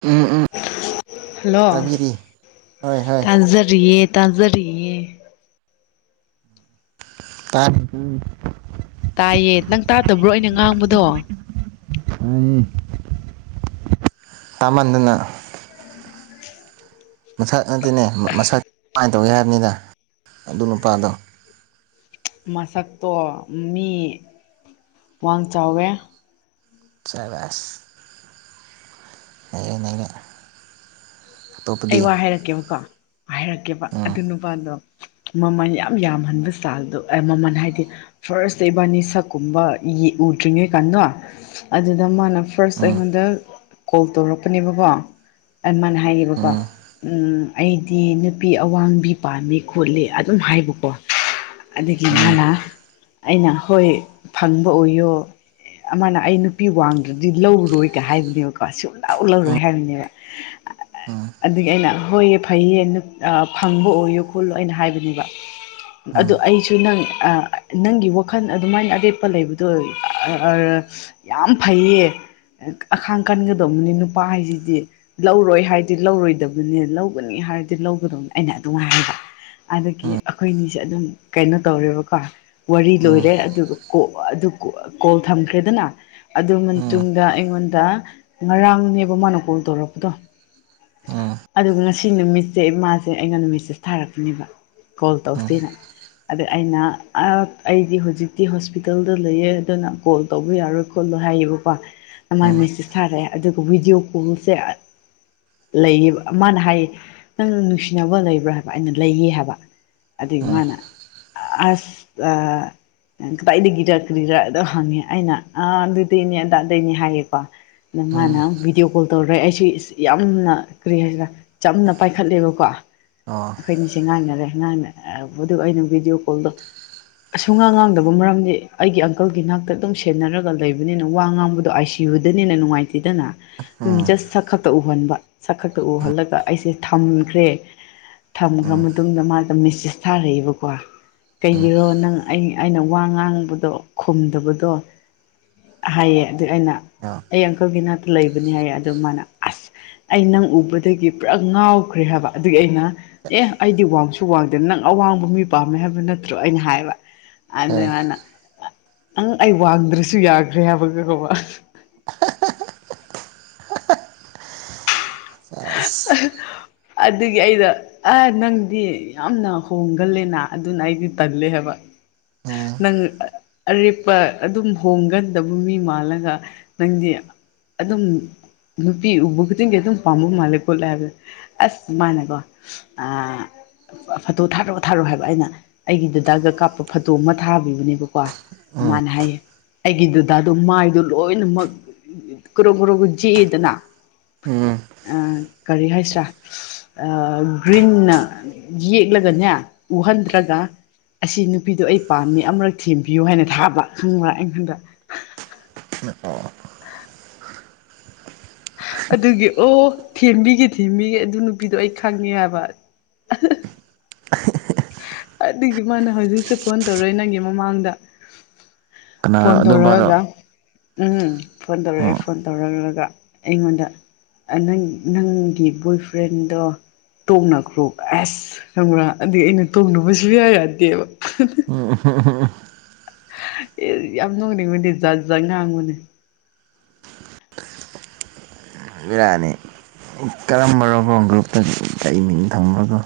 ꯎꯝ ꯎꯝ ꯍꯜꯂꯣ ꯇꯥꯕꯤꯔꯤ ꯍꯣꯏ ꯍꯣꯏ ꯇꯥꯖꯔꯤꯌꯦ ꯇꯥꯖꯔꯤꯌꯦ ꯇꯥꯠ ꯎꯝ ꯇꯥꯏꯌꯦ ꯅꯪ ꯇꯥꯗꯕ꯭ꯔꯣ ꯑꯩꯅ ꯉꯥꯡꯕꯗꯣ ꯎꯝ ꯆꯥꯃꯟꯗꯅ ꯃꯁꯛ ꯅꯠꯇꯦꯅꯦ ꯃꯁꯛ ꯀꯃꯥꯏꯟ ꯇꯧꯒꯦ ꯍꯥꯏꯕꯅꯤꯗ ꯑꯗꯨ ꯅꯨꯄꯥꯗꯣ ꯃꯁꯛꯇꯣ ꯃꯤ ꯋꯥꯡ ꯆꯥꯎꯋꯦ ꯁꯥꯕꯁ ꯍꯌꯦꯡ ꯅꯪꯅ ꯑꯩ ꯋꯥ ꯍꯥꯏꯔꯛꯀꯦꯕꯀꯣ ꯍꯥꯏꯔꯛꯀꯦꯕ ꯎꯝ ꯑꯗꯨ ꯅꯨꯄꯥꯗꯣ ꯃꯃꯟ ꯌꯥꯝ ꯌꯥꯝꯍꯟꯕ ꯁ꯭ꯇꯥꯏꯜ ꯗꯨ ꯑꯦ ꯃꯃꯟ ꯍꯥꯏꯗꯤ ꯐꯥꯔꯁꯇ ꯏꯕꯥꯅꯤ ꯁꯛꯀꯨꯝꯕ ꯌꯦ ꯎꯗ꯭ꯔꯤꯉꯩ ꯀꯥꯟꯗꯣ ꯑꯗꯨꯗ ꯃꯥꯅ ꯐꯥꯔꯁ ꯎꯝ ꯑꯩꯉꯣꯟꯗ ꯀꯣꯜ ꯇꯧꯔꯛꯄꯅꯦꯕꯀꯣ ꯑꯩ ꯃꯥꯅ ꯍꯥꯏꯌꯦꯕꯀꯣ ꯎꯝ ꯎꯝ ꯑꯩꯗꯤ ꯅꯨꯄꯤ ꯑꯋꯥꯡꯕꯤ ꯄꯥꯝꯃꯤ ꯈꯣꯠꯂꯤ ꯑꯗꯨꯝ ꯍꯥꯏꯕꯀꯣ ꯑꯗꯒꯤ ꯎꯝ ꯃꯥꯅ ꯑꯩꯅ ꯍꯣꯏ ꯐꯪꯕ ꯑꯣꯏꯌꯣ ꯑꯃꯅ ꯑꯩ ꯅꯨꯄꯤ ꯋꯥꯡꯗ꯭ꯔꯗꯤ ꯂꯧꯔꯣꯏ ꯀꯥꯏ ꯍꯥꯏꯕꯅꯦꯕꯀꯣ ꯁꯨꯡꯂꯧ ꯎꯝ ꯂꯧꯔꯣꯏ ꯍꯥꯏꯕꯅꯦꯕ ꯎꯝ ꯑꯗꯨꯒꯤ ꯑꯩꯅ ꯍꯣꯏꯌꯦ ꯐꯩꯌꯦ ꯅꯨꯞ ꯑ ꯐꯪꯕ ꯑꯣꯏꯌꯣ ꯈꯣꯠꯂꯣ ꯑꯩꯅ ꯍꯥꯏꯕꯅꯦꯕ ꯎꯝ ꯎꯝ ꯑꯗꯨ ꯎꯝ ꯑꯩꯁꯨ ꯅꯪ ꯑ ꯅꯪꯒꯤ ꯋꯥꯈꯜ ꯑꯗꯨꯃꯥꯏꯅ ꯑꯔꯦꯞꯄ ꯂꯩꯕꯗꯣ [unintelligible] ꯌꯥꯝ ꯐꯩꯌꯦ ꯑꯈꯥꯡ ꯀꯟꯒꯗꯧꯕꯅꯤ ꯅꯨꯄꯥ ꯍꯥꯏꯁꯤꯗꯤ ꯂꯧꯔꯣꯏ ꯍꯥꯏꯗꯤ ꯂꯧꯔꯣꯏ ꯗꯕꯅꯦ ꯂꯧꯒꯅꯤ ꯍꯥꯏꯔꯗꯤ ꯂꯧꯒꯗꯧꯅꯦ ꯑꯩꯅ ꯑꯗꯨꯝ ꯍꯥꯏꯕ ꯑꯗꯨꯒꯤ ꯑꯩꯈꯣꯏꯅꯤꯁꯦ ꯑꯗꯨꯝ ꯀꯩꯅꯣ ꯇꯧꯔꯦꯕꯀꯣ ꯋꯥꯔꯤ ꯎꯝ ꯎꯝ ꯂꯣꯏꯔꯦ ꯑꯗꯨꯒ ꯀꯣ ꯑꯗꯨ ꯀꯣ ꯀꯣꯜ ꯊꯝꯈ꯭ꯔꯦꯗꯅ ꯑꯗꯨ ꯃꯇꯨꯡꯗ ꯑꯩꯉꯣꯟꯗ ꯉꯔꯥꯡꯅꯦꯕ ꯃꯥꯅ ꯀꯣꯜ ꯇꯧꯔꯛꯄꯗꯣ ꯑꯗꯨꯒ ꯉꯁꯤ ꯅꯨꯃꯤꯠꯁꯦ ꯃꯥꯁꯦ ꯑꯩꯉꯣꯟꯗ ꯃꯦꯁꯦꯁ ꯊꯥꯔꯛꯄꯅꯦꯕ ꯀꯣꯜ ꯎꯝ ꯇꯧꯁꯤꯅ ꯑꯗꯨ ꯑꯩꯅ [unintelligible] ꯑꯩꯗꯤ ꯍꯧꯖꯤꯛꯇꯤ ꯍꯣꯁꯄꯤꯇꯥꯜꯗ ꯂꯩꯌꯦ ꯑꯗꯨꯅ ꯀꯣꯜ ꯇꯧꯕ ꯌꯥꯔꯣꯏ ꯈꯣꯠꯂꯣ ꯍꯥꯏꯌꯦꯕꯀꯣ [inaudible] ꯑꯃꯥꯏ ꯃꯦꯁꯦꯁ ꯊꯥꯔꯛꯑꯦ ꯑꯗꯨꯒ ꯕꯤꯗꯤꯑꯣ ꯀꯣꯜꯁꯦ ꯂꯩꯌꯦꯕ ꯃꯥꯅ ꯍꯥꯏꯌꯦ ꯅꯪ ꯅꯨꯡꯁꯤꯅꯕ ꯂꯩꯕ꯭ꯔꯥ ꯍꯥꯏꯕ ꯑꯩꯅ ꯂꯩꯌꯦ ꯍꯥꯏꯕ ꯑꯗꯩ ꯎꯝ ꯃꯥꯅ ꯑꯁ ꯑ ꯀꯗꯥꯏꯗꯒꯤꯔ ꯀ꯭ꯔꯤꯔ ꯑꯗꯣ ꯍꯪꯉꯦ ꯑꯩꯅ ꯑ ꯑꯗꯨꯗꯩꯅꯦ ꯑꯗꯥꯗꯩꯅꯦ ꯍꯥꯏꯌꯦꯕ ꯎꯝ ꯅꯃꯥꯅ ꯚꯤꯗꯤꯑꯣ ꯀꯣꯜ ꯇꯧꯔꯦ ꯑꯩꯁꯨ ꯏꯁ ꯌꯥꯝ ꯎꯝꯅ ꯀꯔꯤ ꯍꯥꯏꯁꯤꯔ ꯆꯝꯅ ꯄꯥꯏꯈꯠꯂꯦꯕꯀꯣ ꯑꯣ ꯑꯩꯈꯣꯏꯅꯤꯁꯦ ꯉꯥꯡꯅꯔꯦ ꯉꯥꯡꯅ ꯑ ꯕꯗꯨ ꯑꯩꯅ ꯚꯤꯗꯤꯑꯣ ꯀꯣꯜꯗꯣ ꯑꯁ ꯁꯨꯡꯉꯥꯡ ꯉꯥꯡꯗꯕ ꯃꯔꯝꯗꯤ ꯑꯩꯒꯤ ꯑꯪꯀꯜꯒꯤ ꯅꯥꯛꯇ ꯑꯗꯨꯝ ꯁꯦꯟꯅꯔꯒ ꯂꯩꯕꯅꯤꯅ ꯋꯥ ꯉꯥꯡꯕꯗꯣ ꯑꯥꯏꯁꯤ ꯌꯨꯗꯅꯤꯅ ꯅꯨꯡꯉꯥꯏꯇꯦꯗꯅ ꯑꯗꯨꯝ ꯎꯝ ꯖꯁ ꯁꯛ ꯈꯛꯇ ꯎ ꯃꯟꯕ ꯁꯛ ꯈꯛꯇ ꯎꯍꯜꯂꯒ ꯑꯩꯁꯦ ꯊꯝꯈ꯭ꯔꯦ ꯊꯝꯈ꯭ꯔ ꯎꯝ ꯃꯇꯨꯡꯗ ꯃꯥꯗꯣ ꯃꯦꯁꯦꯁ ꯊꯥꯔꯛꯑꯦꯕꯀꯣ ꯎꯝ ꯀꯩꯒꯤꯔꯣ ꯅꯪ ꯑꯩ ꯑꯩꯅ ꯋꯥ ꯉꯥꯡꯕꯗꯣ ꯈꯨꯝꯗꯕꯗꯣ ꯍꯥꯏꯌꯦ ꯑꯗꯨꯏ ꯑꯩꯅ [unintelligible] ꯑꯩ ꯑꯪꯀꯜꯒꯤ ꯅꯥꯛꯇ ꯂꯩꯕꯅꯤ ꯍꯥꯏꯌꯦ ꯑꯗꯣ ꯃꯥꯅ ꯑꯁ ꯑꯩ ꯅꯪ ꯎꯕꯗꯒꯤ ꯄꯨꯔꯥ ꯉꯥꯎꯈ꯭ꯔꯦ ꯍꯥꯏꯕ ꯑꯗꯨꯒꯤ ꯑꯩꯅ ꯑꯦ ꯑꯩꯗꯤ ꯋꯥꯡꯁꯨ ꯋꯥꯡꯗꯦ ꯅꯪ ꯑꯋꯥꯡꯕ ꯃꯤ ꯄꯥꯝꯃꯦ ꯍꯥꯏꯕ ꯅꯠꯇ꯭ꯔꯣ ꯑꯩꯅ ꯍꯥꯏꯕ ꯑꯦ ꯑꯗꯨꯃꯥꯅ ꯅꯪ ꯑꯩ ꯋꯥꯡꯗ꯭ꯔꯁꯨ ꯌꯥꯈ꯭ꯔꯦ ꯍꯥꯏꯕ ꯈꯪꯒꯕ ꯑꯁ ꯑꯗꯨꯒꯤ ꯑꯩꯅ ꯑ ꯅꯪꯗꯤ ꯌꯥꯝꯅ ꯍꯣꯡꯒꯜꯂꯦꯅ ꯑꯗꯨꯅ ꯑꯩꯗꯤ ꯇꯜꯂꯦ ꯍꯥꯏꯕ ꯎꯝ ꯅꯪ ꯑꯔꯦꯞꯄ ꯑꯗꯨꯝ ꯍꯣꯡꯒꯟꯗꯕ ꯃꯤ ꯃꯥꯜꯂꯒ ꯅꯪꯗꯤ ꯑꯗꯨꯝ ꯅꯨꯄꯤ ꯎꯕ ꯈꯨꯗꯤꯡꯒꯤ ꯑꯗꯨꯝ ꯄꯥꯝꯃꯛ ꯑꯗꯨ ꯃꯥꯟꯂꯦ ꯀꯣꯠꯂꯦꯕ ꯑꯁ ꯃꯥꯅꯦꯀꯣ ꯑ ꯐꯣꯇꯣ ꯊꯥꯔꯛꯑꯣ ꯊꯥꯔꯣ ꯍꯥꯏꯕ ꯑꯩꯅ ꯑꯩꯒꯤ ꯗꯗꯥꯒ ꯀꯥꯞꯄ ꯐꯣꯇꯣ ꯑꯃ ꯊꯥꯕꯤꯕꯅꯦꯕꯀꯣ ꯎꯝ ꯃꯥꯅ ꯍꯥꯏꯌꯦ ꯑꯩꯒꯤ ꯗꯨꯗꯥꯗꯣ ꯃꯥꯏꯗꯣ ꯂꯣꯏꯅꯃꯛ ꯀꯔꯣ ꯀꯨ ꯖꯤꯛꯑꯦꯗꯅ ꯎꯝ ꯑ ꯀꯔꯤ ꯍꯥꯏꯁꯤ꯭ꯔꯥ ꯑ ꯒ꯭ꯔꯤꯟꯅ ꯌꯦꯛꯂꯒꯅꯦ ꯎꯍꯟꯗ꯭ꯔꯒ ꯑꯁꯤ ꯅꯨꯄꯤꯗꯣ ꯑꯩ ꯄꯥꯝꯃꯤ ꯑꯃꯨꯔꯛ ꯊꯦꯝꯕꯤꯌꯨ ꯍꯥꯏꯅ ꯊꯥꯕ ꯈꯪꯕ꯭ꯔꯥ ꯑꯩꯉꯣꯟꯗ ꯑ ꯑꯗꯨꯒꯤ ꯑꯣ ꯊꯦꯝꯕꯤꯒꯦ ꯊꯦꯝꯕꯤꯒꯦ ꯑꯗꯨ ꯅꯨꯄꯤꯗꯣ ꯑꯩ ꯈꯪꯉꯦ ꯍꯥꯏꯕ ꯑꯗꯨꯒꯤ ꯃꯥꯅ ꯍꯧꯖꯤꯛꯁꯨ ꯐꯣꯟ ꯇꯧꯔꯣꯏ ꯅꯪꯒꯤ ꯃꯃꯥꯡꯗ ꯀꯅꯥꯔꯣ ꯐꯣꯟ ꯑꯗꯨꯝꯕꯔꯣ ꯇꯧꯔꯛꯑꯒ ꯎꯝ ꯐꯣꯟ ꯇꯧꯔꯛꯑꯦ ꯎꯝ ꯐꯣꯟ ꯇꯧꯔꯛꯂꯒ ꯑꯩꯉꯣꯟꯗ ꯅꯪ ꯅꯪꯒꯤ ꯕꯣꯏ ꯐ꯭ꯔꯦꯟꯗꯣ ꯇꯣꯡꯅꯈ꯭ꯔꯣ ꯑꯁ ꯈꯪꯕ꯭ꯔꯥ ꯑꯩ ꯑꯩꯅ ꯇꯣꯡꯨꯕꯁꯨ ꯌꯥ ꯌꯥꯗꯦꯕ ꯎꯝ ꯍꯣ ꯍꯣ [unintelligible] ꯑꯦ ꯌꯥꯝ ꯅꯨꯡꯅꯤꯛꯕꯅꯦ ꯖꯥꯠ ꯖꯥꯠ ꯉꯥꯛꯕꯅꯦ ꯕꯤꯔꯥꯅꯤ ꯀꯔꯝꯕꯔꯒꯣ ꯒ꯭ꯔꯨꯞꯇ ꯑꯩ ꯃꯤꯡ ꯊꯝꯃꯒꯣ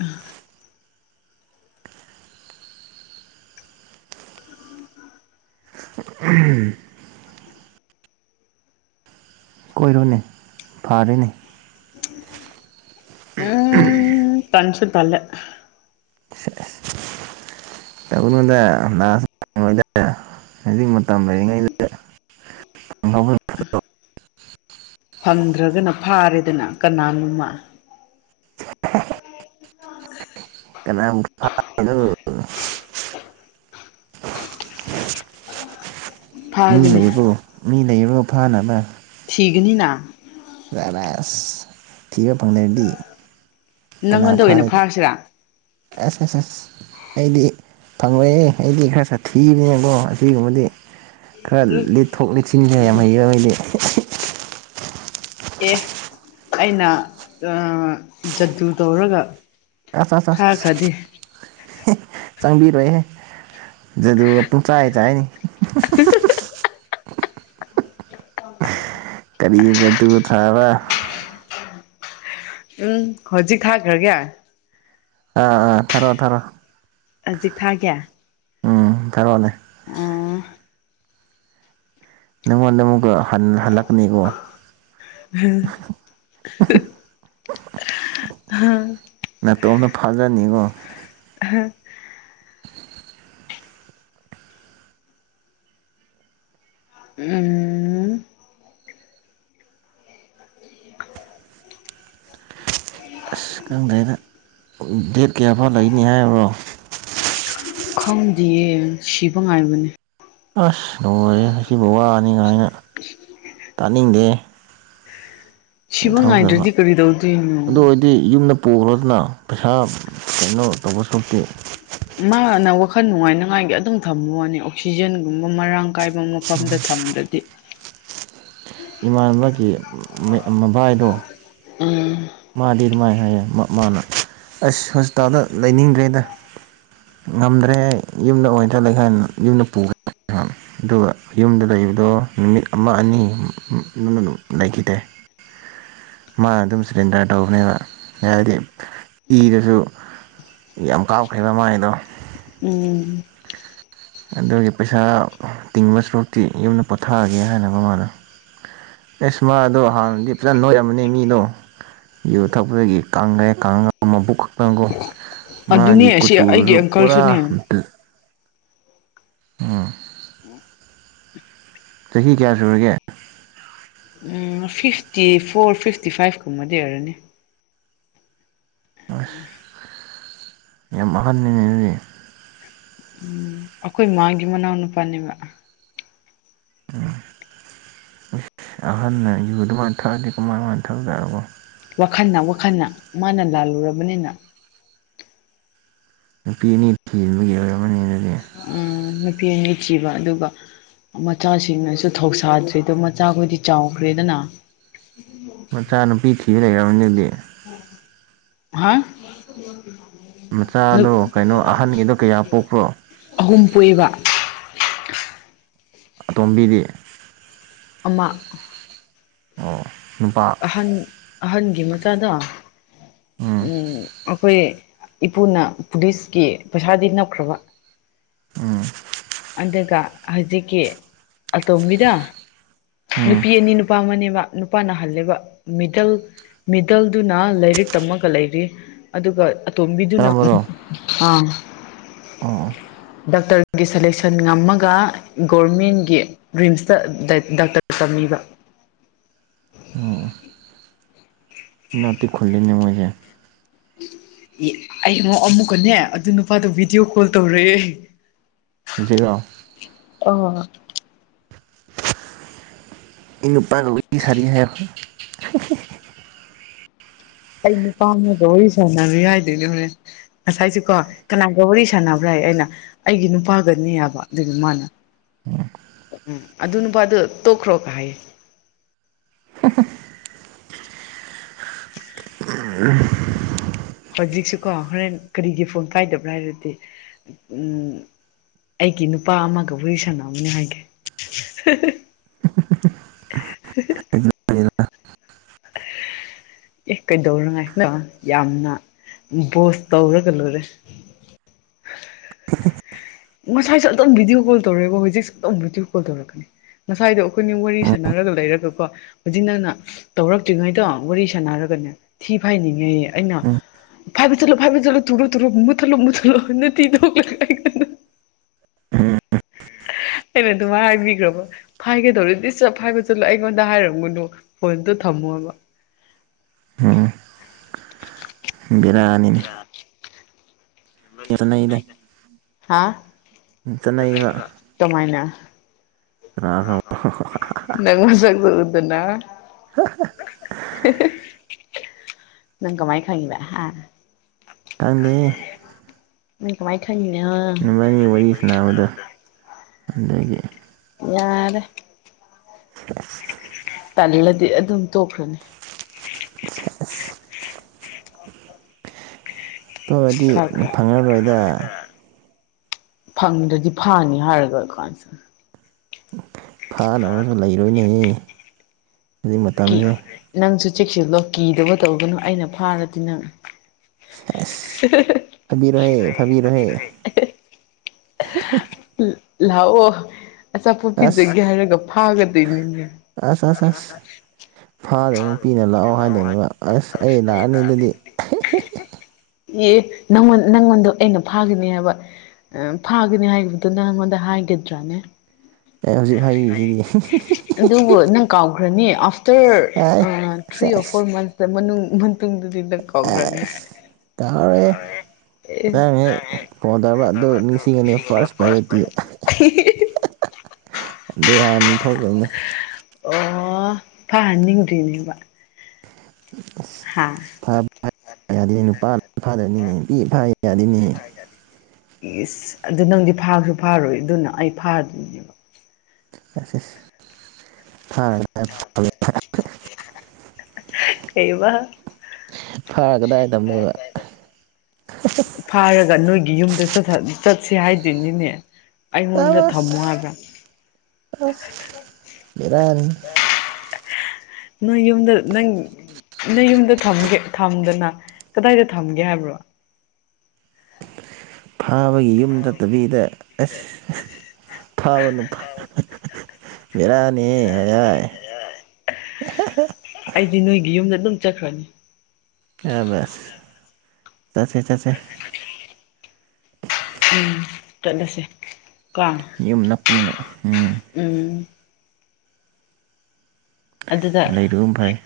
ꯑ [unintelligible] ꯎꯝ [unintelligible] ꯀꯣꯏꯔꯣꯅꯦ ꯐꯥꯔꯦꯅꯦ ꯎꯝ [unintelligible] ꯇꯟꯁꯨ ꯇꯜꯂꯦ ꯇꯧꯒꯅꯣꯗ [inaudible] ꯍꯧꯖꯤꯛ ꯃꯇꯝ ꯂꯩꯔꯤꯉꯩꯗ ꯍꯧꯕ ꯐꯪꯗ꯭ꯔꯒꯅ ꯐꯥꯔꯦꯗꯅ ꯀꯅꯥꯅꯣꯝꯃ ꯀꯩꯅ [inaudible] ꯐ [inaudible] ꯃꯤ ꯐꯥꯒꯅꯤ ꯂꯩꯕꯨ ꯃꯤ ꯂꯩꯔꯕꯣ ꯐꯥꯅꯕ ꯊꯤꯒꯅꯤꯅ ꯔꯁ ꯊꯤꯕ ꯐꯪꯗꯔꯗꯤ ꯀꯅꯥ ꯅꯪꯉꯣꯟꯗ ꯑꯣꯏꯅ ꯐꯔꯅꯤ ꯐꯥꯔꯁꯤꯔꯥ ꯁ ꯁ ꯑꯩꯗꯤ ꯐꯪꯑꯣꯏꯑꯦ ꯑꯩꯗꯤ ꯈꯔ ꯁꯥꯊꯤꯕꯅꯤꯅꯀꯣ ꯑꯁꯤꯒꯨꯝꯕꯗꯤ ꯈꯔ ꯂꯤꯠꯊꯣꯛ ꯂꯤꯁꯤꯟꯁꯦ ꯌꯥꯝ ꯍꯩꯌꯦꯕ ꯑꯩꯗꯤ ꯑꯦ ꯑꯩꯅ ꯑ ꯖꯗꯨ ꯇꯧꯔꯒ ꯇꯁ [unintelligible] ꯊꯥꯈ꯭ꯔꯗꯤ ꯆꯪꯕꯤꯔꯣꯏꯍꯦ ꯖꯗꯨꯒꯥ ꯄꯨꯡꯆꯥꯏ ꯆꯥꯏꯅꯤ [unintelligible] [unintelligible] ꯌꯦ ꯖꯗꯨ ꯊꯥꯕ ꯎꯝ ꯍꯧꯖꯤꯛ ꯊꯥꯈ꯭ꯔꯒꯦ ꯑꯥ ꯑꯥ ꯊꯔꯣ ꯊꯔꯣ ꯍꯧꯖꯤꯛ ꯊꯥꯒꯦ ꯎꯝ ꯊꯔꯣꯅꯦ ꯑꯥ ꯅꯪꯉꯣꯟꯗ ꯑꯃꯨꯛꯀ ꯍꯟ ꯍꯜꯂꯛꯀꯅꯤꯀꯣ ꯍꯝ [unintelligible] ꯍꯥꯥ ꯅꯥꯠꯇꯣꯝꯇ ꯐꯥꯖꯅꯤꯀꯣ ꯎꯝ ꯁꯏ ꯈꯪꯗꯔꯦꯗ ꯗꯦꯠ ꯀꯌꯥꯐꯥꯎ ꯂꯩꯅꯤ ꯍꯥꯏꯕ꯭ꯔꯣ ꯈꯪꯗꯤꯌꯦ ꯁꯤꯕ ꯉꯥꯏꯕꯅꯤ ꯑꯁ ꯂꯣꯏꯔꯦꯍꯦ ꯑꯁꯤꯕꯨ ꯋꯥꯅꯤ ꯀꯩꯏꯅ ꯇꯥꯅꯤꯡꯗꯦ ꯁꯤꯕ ꯉꯥꯏꯗ꯭ꯔꯗꯤ ꯀꯔꯤ ꯇꯧꯗꯣꯏꯅꯣ ꯗꯤ ꯌꯨꯝꯗ ꯄꯨꯈ꯭ꯔꯗꯅ ꯄꯩꯁꯥ ꯀꯩꯅꯣ ꯇꯧꯕꯁꯨꯇꯤ ꯃꯥꯅ ꯋꯥꯈꯜ ꯅꯨꯡꯉꯥꯏꯅꯉꯥꯏꯒꯤ ꯑꯗꯨꯝ ꯊꯝꯕ ꯋꯥꯅꯤ ꯑꯣꯛꯁꯤꯖꯦꯟꯒꯨꯝꯕ ꯃꯔꯥꯡ ꯀꯥꯏꯕ ꯃꯐꯝꯗ ꯊꯝꯗ꯭ꯔꯗꯤ ꯏꯃꯥꯟꯅꯕꯒꯤ ꯃꯦ ꯃꯕꯥꯏꯗꯣ ꯎꯝ ꯃꯥꯗꯤ ꯑꯗꯨꯃꯥꯏꯅ ꯍꯥꯏꯌꯦ ꯃꯥꯅ ꯑꯁ ꯍꯣꯁꯄꯤꯇꯥꯜꯗ ꯂꯩꯅꯤꯡꯗ꯭ꯔꯦꯗ ꯉꯝꯗ꯭ꯔꯦ ꯌꯨꯝꯗ ꯑꯣꯏꯅ ꯂꯩꯍꯟ ꯌꯨꯝꯗ ꯄꯨꯈ ꯑꯗꯨꯒ ꯌꯨꯝꯗ ꯂꯩꯕꯗꯣ ꯅꯨꯃꯤꯠ ꯑꯃ ꯑꯅꯤ ꯅꯨ ꯅꯨ ꯅꯨ ꯂꯩꯈꯤꯗꯦ ꯃꯥꯅ ꯑꯗꯨꯝ ꯁꯔꯦꯟꯗꯔ ꯇꯧꯕꯅꯦꯕ ꯍꯥꯏꯗꯤ ꯏꯗꯁꯨ ꯌꯥꯝ ꯀꯥꯞꯈ꯭ꯔꯦꯕ ꯃꯥꯏꯗꯣ ꯎꯝ ꯑꯗꯨꯒꯤ ꯄꯩꯁꯥ ꯇꯤꯡꯕ ꯁꯔꯨꯛꯇꯤ ꯌꯨꯝꯗ ꯄꯣꯊꯥꯑꯒꯦ ꯍꯥꯏꯅꯕ ꯃꯃꯥꯗ ꯑꯦꯁ ꯃꯥꯗꯣ ꯍꯥꯟꯅꯗꯤ ꯐꯖꯅ ꯅꯣꯏꯔꯝꯝꯕꯅꯦ ꯃꯤꯗꯣ ꯌꯣ ꯊꯛꯄꯗꯒꯤ ꯀꯥꯡꯈ꯭ꯔꯦ ꯀꯥꯡꯉ ꯃꯕꯨꯛ ꯈꯛꯇꯪꯒꯣ ꯃꯥꯒꯤ ꯑꯗꯨꯅꯦ ꯑꯁꯤ ꯀꯨꯆꯨꯗꯨꯁꯨ ꯑꯩꯒꯤ ꯄꯨꯔꯥ ꯑꯪꯀꯜꯁꯨꯅꯦ ꯑꯣꯥ ꯆꯍꯤ ꯀꯌꯥ ꯁꯨꯔꯒꯦ ꯝꯎ ꯐꯤꯐꯇꯤ ꯐꯣꯔ ꯐꯤꯐꯇꯤ ꯐꯥꯏꯚ ꯀꯨꯝꯕꯗꯤ ꯑꯣꯏꯔꯅꯤ ꯑꯁ ꯌꯥꯝ ꯃꯈꯍꯟꯃꯤꯅꯦ ꯑꯗꯨꯗꯤ ꯎꯝ ꯑꯩꯈꯣꯏ ꯃꯥꯥꯒꯤ ꯃꯅꯥꯎ ꯅꯨꯄꯥꯅꯦꯕ ꯎꯝ ꯏꯁ ꯑꯍꯜꯟꯅ ꯌꯨ ꯑꯗꯨꯃꯥꯏꯅ ꯊꯛꯑꯗꯤ ꯀꯃꯥꯏ ꯀꯃꯥꯏꯅ ꯊꯛꯗꯒꯣ ꯋꯥꯈꯜꯅ ꯋꯥꯈꯜꯅ ꯃꯥꯅ ꯂꯥꯜꯂꯨꯔꯕꯅꯤꯅ ꯅꯨꯄꯤ ꯑꯅꯤ ꯊꯤꯕꯒꯤ ꯑꯣꯏꯔꯝꯃꯅꯤ ꯑꯗꯨꯗꯤ ꯎꯝ ꯅꯨꯄꯤ ꯑꯅꯤ ꯆꯤꯕ ꯑꯗꯨꯒ ꯃꯆꯥꯁꯤꯡꯅꯁꯨ ꯊꯧꯁꯥꯗ꯭ꯔꯤꯗꯣ ꯃꯆꯥꯈꯣꯏꯗꯤ ꯆꯥꯎꯈ꯭ꯔꯦꯗꯅ ꯃꯆꯥ ꯅꯨꯨꯄꯤ ꯊꯤꯕ ꯂꯩꯔꯕꯅꯤ ꯑꯗꯨꯗꯤ ꯍꯥ ꯅ ꯃꯆꯥꯗꯣ ꯀꯩꯅꯣ ꯑꯍꯟꯒꯤꯗꯣ ꯀꯌꯥ ꯄꯣꯛꯄ꯭ꯔꯣ ꯑꯍꯨꯝ ꯄꯣꯛꯏꯕ ꯑꯇꯣꯝꯕꯤꯗꯤ ꯑꯃ ꯑꯣ ꯅꯨꯄꯥ ꯑꯍꯟ ꯑꯍꯟꯒꯤ ꯃꯆꯥꯗ‌ꯣ ꯎꯝ ꯑꯩꯈꯣꯏ ꯏꯄꯨꯅ ꯄꯨꯂꯤꯁꯀꯤ ꯄꯩꯁꯥꯗꯤ ꯅꯞꯈ꯭ꯔꯕ ꯎꯝ ꯑꯗꯨꯒ ꯍꯧꯖꯤꯛꯀꯤ ꯑꯇꯣꯝꯕꯤꯗ ꯎꯝ ꯅꯨꯄꯤ ꯑꯅꯤ ꯅꯨꯄꯥ ꯑꯃꯅꯦꯕ ꯅꯨꯄꯥ ꯅꯥꯍꯜꯂꯦꯕ ꯃꯤꯗꯜ ꯃꯤꯗꯜꯗꯨꯅ ꯂꯥꯏꯔꯤꯛ ꯇꯝꯃꯒ ꯂꯩꯔꯤ ꯑꯗꯨꯒ ꯑꯇꯣꯝꯕꯤꯗꯨꯅ ꯃꯨꯛ ꯀꯔꯝꯕꯔꯣ ꯑꯥ ꯑꯥ ꯗꯣꯛꯇꯔꯒꯤ ꯁꯦꯂꯦꯛꯁꯟ ꯉꯝꯃꯒ ꯒꯣꯔꯃꯦꯟꯒꯤ ꯔꯤꯝꯁꯇꯗꯥ ꯗꯥꯛꯇꯔ ꯇꯝꯃꯤꯕ ꯎꯝ ꯏꯅꯥꯛꯇꯤ ꯈꯨꯜꯂꯤꯅꯦ ꯃꯣꯏꯁꯦ ꯑꯩ ꯑꯃꯣ ꯑꯃꯨꯛꯀꯅꯦ ꯑꯗꯨ ꯅꯨꯄꯥꯗꯣ ꯚꯤꯗꯤꯑꯣ ꯀꯣꯜ ꯇꯧꯔꯛꯑꯦ ꯍꯧꯖꯤꯛꯔ‌ꯣ ꯑꯣ ꯑꯩ ꯅꯨꯄꯥꯥꯒ ꯋꯥꯔꯤꯁꯥꯔꯤ ꯍꯥꯏꯌ‌ꯣ [unintelligible] ꯑꯩ ꯅꯨꯄꯥꯃꯒ ꯋꯥꯔꯤ ꯁꯅꯔꯤ ꯍꯥꯏꯗ‌ꯣꯏꯅꯤ ꯍ‌ꯣꯔ‌ꯦꯟ ꯉꯁꯥꯏꯁꯤ ꯀꯣ ꯀꯅꯥꯒ ꯋꯥꯔꯤ ꯁꯥꯟꯅꯕ꯭ꯔ ꯍꯥꯏ ꯑꯩꯅ ꯑꯩꯒꯤ ꯅꯨꯄꯥꯒꯅꯤ ꯍꯥꯏꯕ ꯑꯗꯨꯒ ꯃꯥꯅ [unintelligible] ꯎꯝ ꯑꯗꯨ ꯅꯨꯄꯥ ꯑꯗꯨ ꯇꯣꯛꯈ꯭ꯔꯣ ꯍꯥꯏꯌꯦ ꯍꯧꯖꯤꯛꯁꯨꯀꯣ ꯍꯣꯔꯦꯟ ꯀꯔꯤꯒꯤ ꯐꯣꯟ ꯀꯥꯏꯗꯕ꯭ꯔꯥ ꯍꯥꯏꯔꯗꯤ ꯑꯩꯒꯤ ꯅꯨꯄꯥ ꯑꯃꯒ ꯋꯥꯔꯤ ꯁꯟꯅꯕꯅꯤ ꯍꯥꯏꯒꯦ [unintelligible] [unintelligible] ꯑꯦ ꯀꯩꯗꯧꯅꯉꯥꯏꯗ ꯌꯥꯝꯅ ꯕꯣꯁ ꯇꯧꯔꯒ ꯂꯣꯏꯔꯦ ꯉꯁꯥꯏꯁꯨ ꯑꯗꯨꯝ ꯚꯤꯗꯤꯑꯣ ꯀꯣꯜ ꯇꯧꯔꯛꯦꯕ ꯍꯧꯖꯤꯛꯁꯨ ꯑꯗꯨꯝ ꯚꯗꯤꯑꯣꯀ‌ꯣꯜ ꯇꯧꯔꯛꯀꯅꯤ ꯉꯁꯥꯏꯗꯣ ꯑꯩꯈꯣꯏꯅꯤ ꯋꯥꯔꯤ ꯁꯥꯟꯅꯔꯒ ꯂꯩꯔꯒꯀꯣ ꯍꯧꯖꯤꯛ ꯅꯪꯅ ꯇꯧꯔꯛꯇ꯭ꯔꯤꯉꯩꯗꯣ ꯋꯥꯔꯤ ꯁꯥꯟꯅꯔꯒꯅꯦ ꯊꯤ ꯐꯥꯏꯅꯤꯡꯉꯦꯌꯦ ꯑꯩꯅ ꯐꯥꯏꯕ ꯆꯠꯂꯣ ꯐꯕ ꯆꯠꯂꯣ ꯊꯨꯔ‌ꯣ ꯊꯨꯔ‌ꯣ ꯃꯨꯊꯠꯂꯣ ꯃꯨꯊꯠꯂꯣ ꯅꯊꯤ ꯊ‌ꯣꯛꯔꯅꯤꯅ ꯑꯩꯅ ꯑꯗꯨꯃ ꯍꯥꯏꯕꯤꯈ꯭ꯔꯕ ꯍꯥꯏꯒꯗꯧꯔꯦꯗꯤ ꯆꯞ ꯍꯥꯏꯕ ꯆꯠꯂꯣ ꯑꯩꯉꯣꯟꯗ ꯍꯥꯏꯔꯝꯒꯨꯅꯨ ꯐꯣꯟꯗꯣ ꯊꯝꯃꯣꯕ ꯎꯝ ꯕꯦꯔꯅꯤꯅꯦ ꯍꯥ ꯀꯃꯥꯏꯅ ꯀꯅꯥꯅ‌ꯣ ꯅꯪ ꯃꯁꯛꯁꯨ ꯎꯗꯅ ꯅꯪ ꯀꯥꯃꯥꯏ ꯈꯪꯉꯤꯕ ꯍꯥ ꯈꯪꯗꯦꯍꯦ ꯅꯪ ꯀꯃꯥꯏ ꯈꯟꯉꯤꯅ‌ꯣ ꯅ‌ꯣꯏꯅꯤ ꯋꯥꯔꯤ ꯁꯅꯥꯕꯗ‌ꯣ ꯑꯗꯨꯗꯒꯤ ꯌꯥꯔꯦ ꯁ‌ꯦꯖ ꯇꯥꯜꯂꯗꯤ ꯑꯗꯨꯝ ꯇꯣꯛꯈ꯭ꯔꯅꯤ ꯇꯧꯔꯗꯤ ꯈꯔ ꯐꯪꯉꯔꯣꯏꯗ ꯈꯔ ꯐꯪꯗ꯭ꯔꯗꯤ ꯐꯔꯅꯤ ꯍꯥꯏꯔꯀꯥꯟꯁꯤꯗ ꯐꯥꯅꯕꯖꯨ ꯂꯩꯔꯣꯏꯅꯦꯍꯦ ꯍꯧꯖꯤꯛ ꯀꯤ ꯃꯇꯝꯖꯦ ꯅꯪꯁꯨ ꯆꯦꯛꯁꯤ ꯂꯣ ꯀꯤꯗꯕ ꯇꯧꯒꯅꯨ ꯑꯩꯅ ꯐꯥꯔꯗꯤ ꯅꯪ ꯑꯁ [unintelligible] ꯐꯥꯕꯤꯔꯣꯍꯦ ꯐꯥꯕꯤꯔꯣꯍꯦ ꯂꯥꯛꯑꯣ ꯑꯆꯥꯄꯣꯠ ꯑꯁ ꯄꯤꯖꯒꯦ ꯍꯥꯏꯔꯒ ꯐꯥꯒꯗꯣꯏꯅꯤꯅꯦ ꯑꯁ ꯑꯁ ꯑꯁ-ꯑꯁ-ꯑꯁ ꯑꯁ ꯐꯥꯗꯕ ꯅꯨꯄꯤꯅ ꯂꯥꯛꯑꯣ ꯍꯥꯏꯗꯣꯏꯅꯦꯕ ꯑꯁ ꯑꯩ ꯂꯥꯛꯑꯅꯤ ꯑꯗꯨꯗꯤ ꯑꯦ ꯅꯪꯉꯣꯟ ꯅꯪꯉꯣꯟꯗꯣ ꯑꯩꯅ ꯐꯥꯒꯅꯦ ꯍꯥꯏꯕ ꯐꯥꯒꯅꯤ ꯍꯥꯏꯕꯗꯨꯅ ꯅꯉꯣꯟꯗ ꯍꯥꯏꯒꯗ꯭ꯔꯥꯅꯦ ꯑꯦ ꯍꯧꯖꯤꯛ ꯍꯥꯏꯔꯤꯁꯤꯗꯤ ꯑꯗꯨꯕꯨ ꯅꯪ ꯀꯥꯎꯒ꯭ꯔꯅꯤ ꯑꯐ ꯔ ꯑꯩ ꯑ ꯊ꯭ꯔꯤ ꯁꯦꯁ ꯑꯣꯔ ꯐꯣ꯭ꯔ ꯃꯟꯁꯇ ꯃꯅꯨꯡ ꯃꯇꯨꯡꯗꯨ ꯗꯤ ꯅꯪ ꯀꯥꯎꯒ꯭ꯔꯅꯤ ꯑꯁ ꯇꯥꯍꯧꯔꯦꯍꯦ ꯍꯦꯛ ꯅꯪ ꯐꯣꯟ ꯇꯧꯔꯛꯄ ꯑꯗꯨ ꯅꯤꯡꯁꯤꯡꯉꯅꯤ ꯍꯦꯛ [unintelligible] ꯑꯗꯨꯒ ꯍꯥꯟꯅꯤ ꯊꯣꯛꯇꯣꯏꯅꯦ ꯑꯣ ꯐꯥꯍꯟꯅꯤꯡꯗ꯭ꯔꯤꯅꯦꯕ ꯍꯥ [unintelligible] ꯌꯗꯦꯅꯦ ꯅꯨꯄꯥ ꯐꯥꯗꯕꯅꯤꯅꯦ ꯅꯨꯄꯤ ꯐꯥ ꯌꯥꯗꯦꯅꯦꯍꯦ ꯑꯤꯁ ꯑꯗꯨ ꯅꯪꯗꯤ ꯐꯥꯁꯨ ꯐꯥꯔꯣꯏ ꯑꯗꯨꯅ ꯑꯩ ꯐꯥꯗꯣꯏꯅꯦꯕ ꯑꯁ ꯑꯁ ꯐꯥꯔ ꯀꯗꯥꯏ ꯀꯩꯕ ꯐꯒ ꯗꯥꯏ ꯀꯥꯏ ꯀꯗꯥꯏꯗ ꯐꯥꯔꯒ ꯅꯣꯏꯒꯤ ꯌꯨꯝꯗ ꯆꯠꯁꯦ ꯍꯥꯏꯗꯨꯏꯅꯤꯅꯦ ꯑꯁ ꯕꯦꯔꯥꯅꯤ ꯅꯣꯏ ꯌꯨꯝꯗ ꯅꯪ ꯅꯣꯏ ꯌꯨꯝꯗꯒꯦ ꯊꯝꯗꯅ ꯀꯗꯥꯏꯗ ꯊꯝꯒꯦ ꯍꯥꯏꯕ꯭ꯔꯣ ꯐꯕꯒꯤ ꯌꯨꯝ ꯆꯠꯇꯕꯤꯗ ꯑꯁ ꯐꯥꯕ ꯅꯨꯄꯥ ꯕꯤꯔꯅꯤꯍꯦ ꯍ ꯌꯥꯏ ꯑꯩꯗꯤ ꯅꯣꯏꯒꯤ ꯌꯨꯝꯗ ꯑꯗꯨꯝ ꯆꯠꯈ꯭ꯔꯅꯤ ꯑꯕꯁ ꯆꯠꯁꯦ ꯆꯠꯁꯦ ꯎꯝ ꯆꯠꯂꯁꯦ ꯀꯣ ꯌꯨꯝ ꯅꯞꯄꯅꯤꯅ ꯎꯝ ꯎꯝ ꯑꯗꯨꯗ ꯑꯗꯨꯨꯝ ꯐꯩꯏ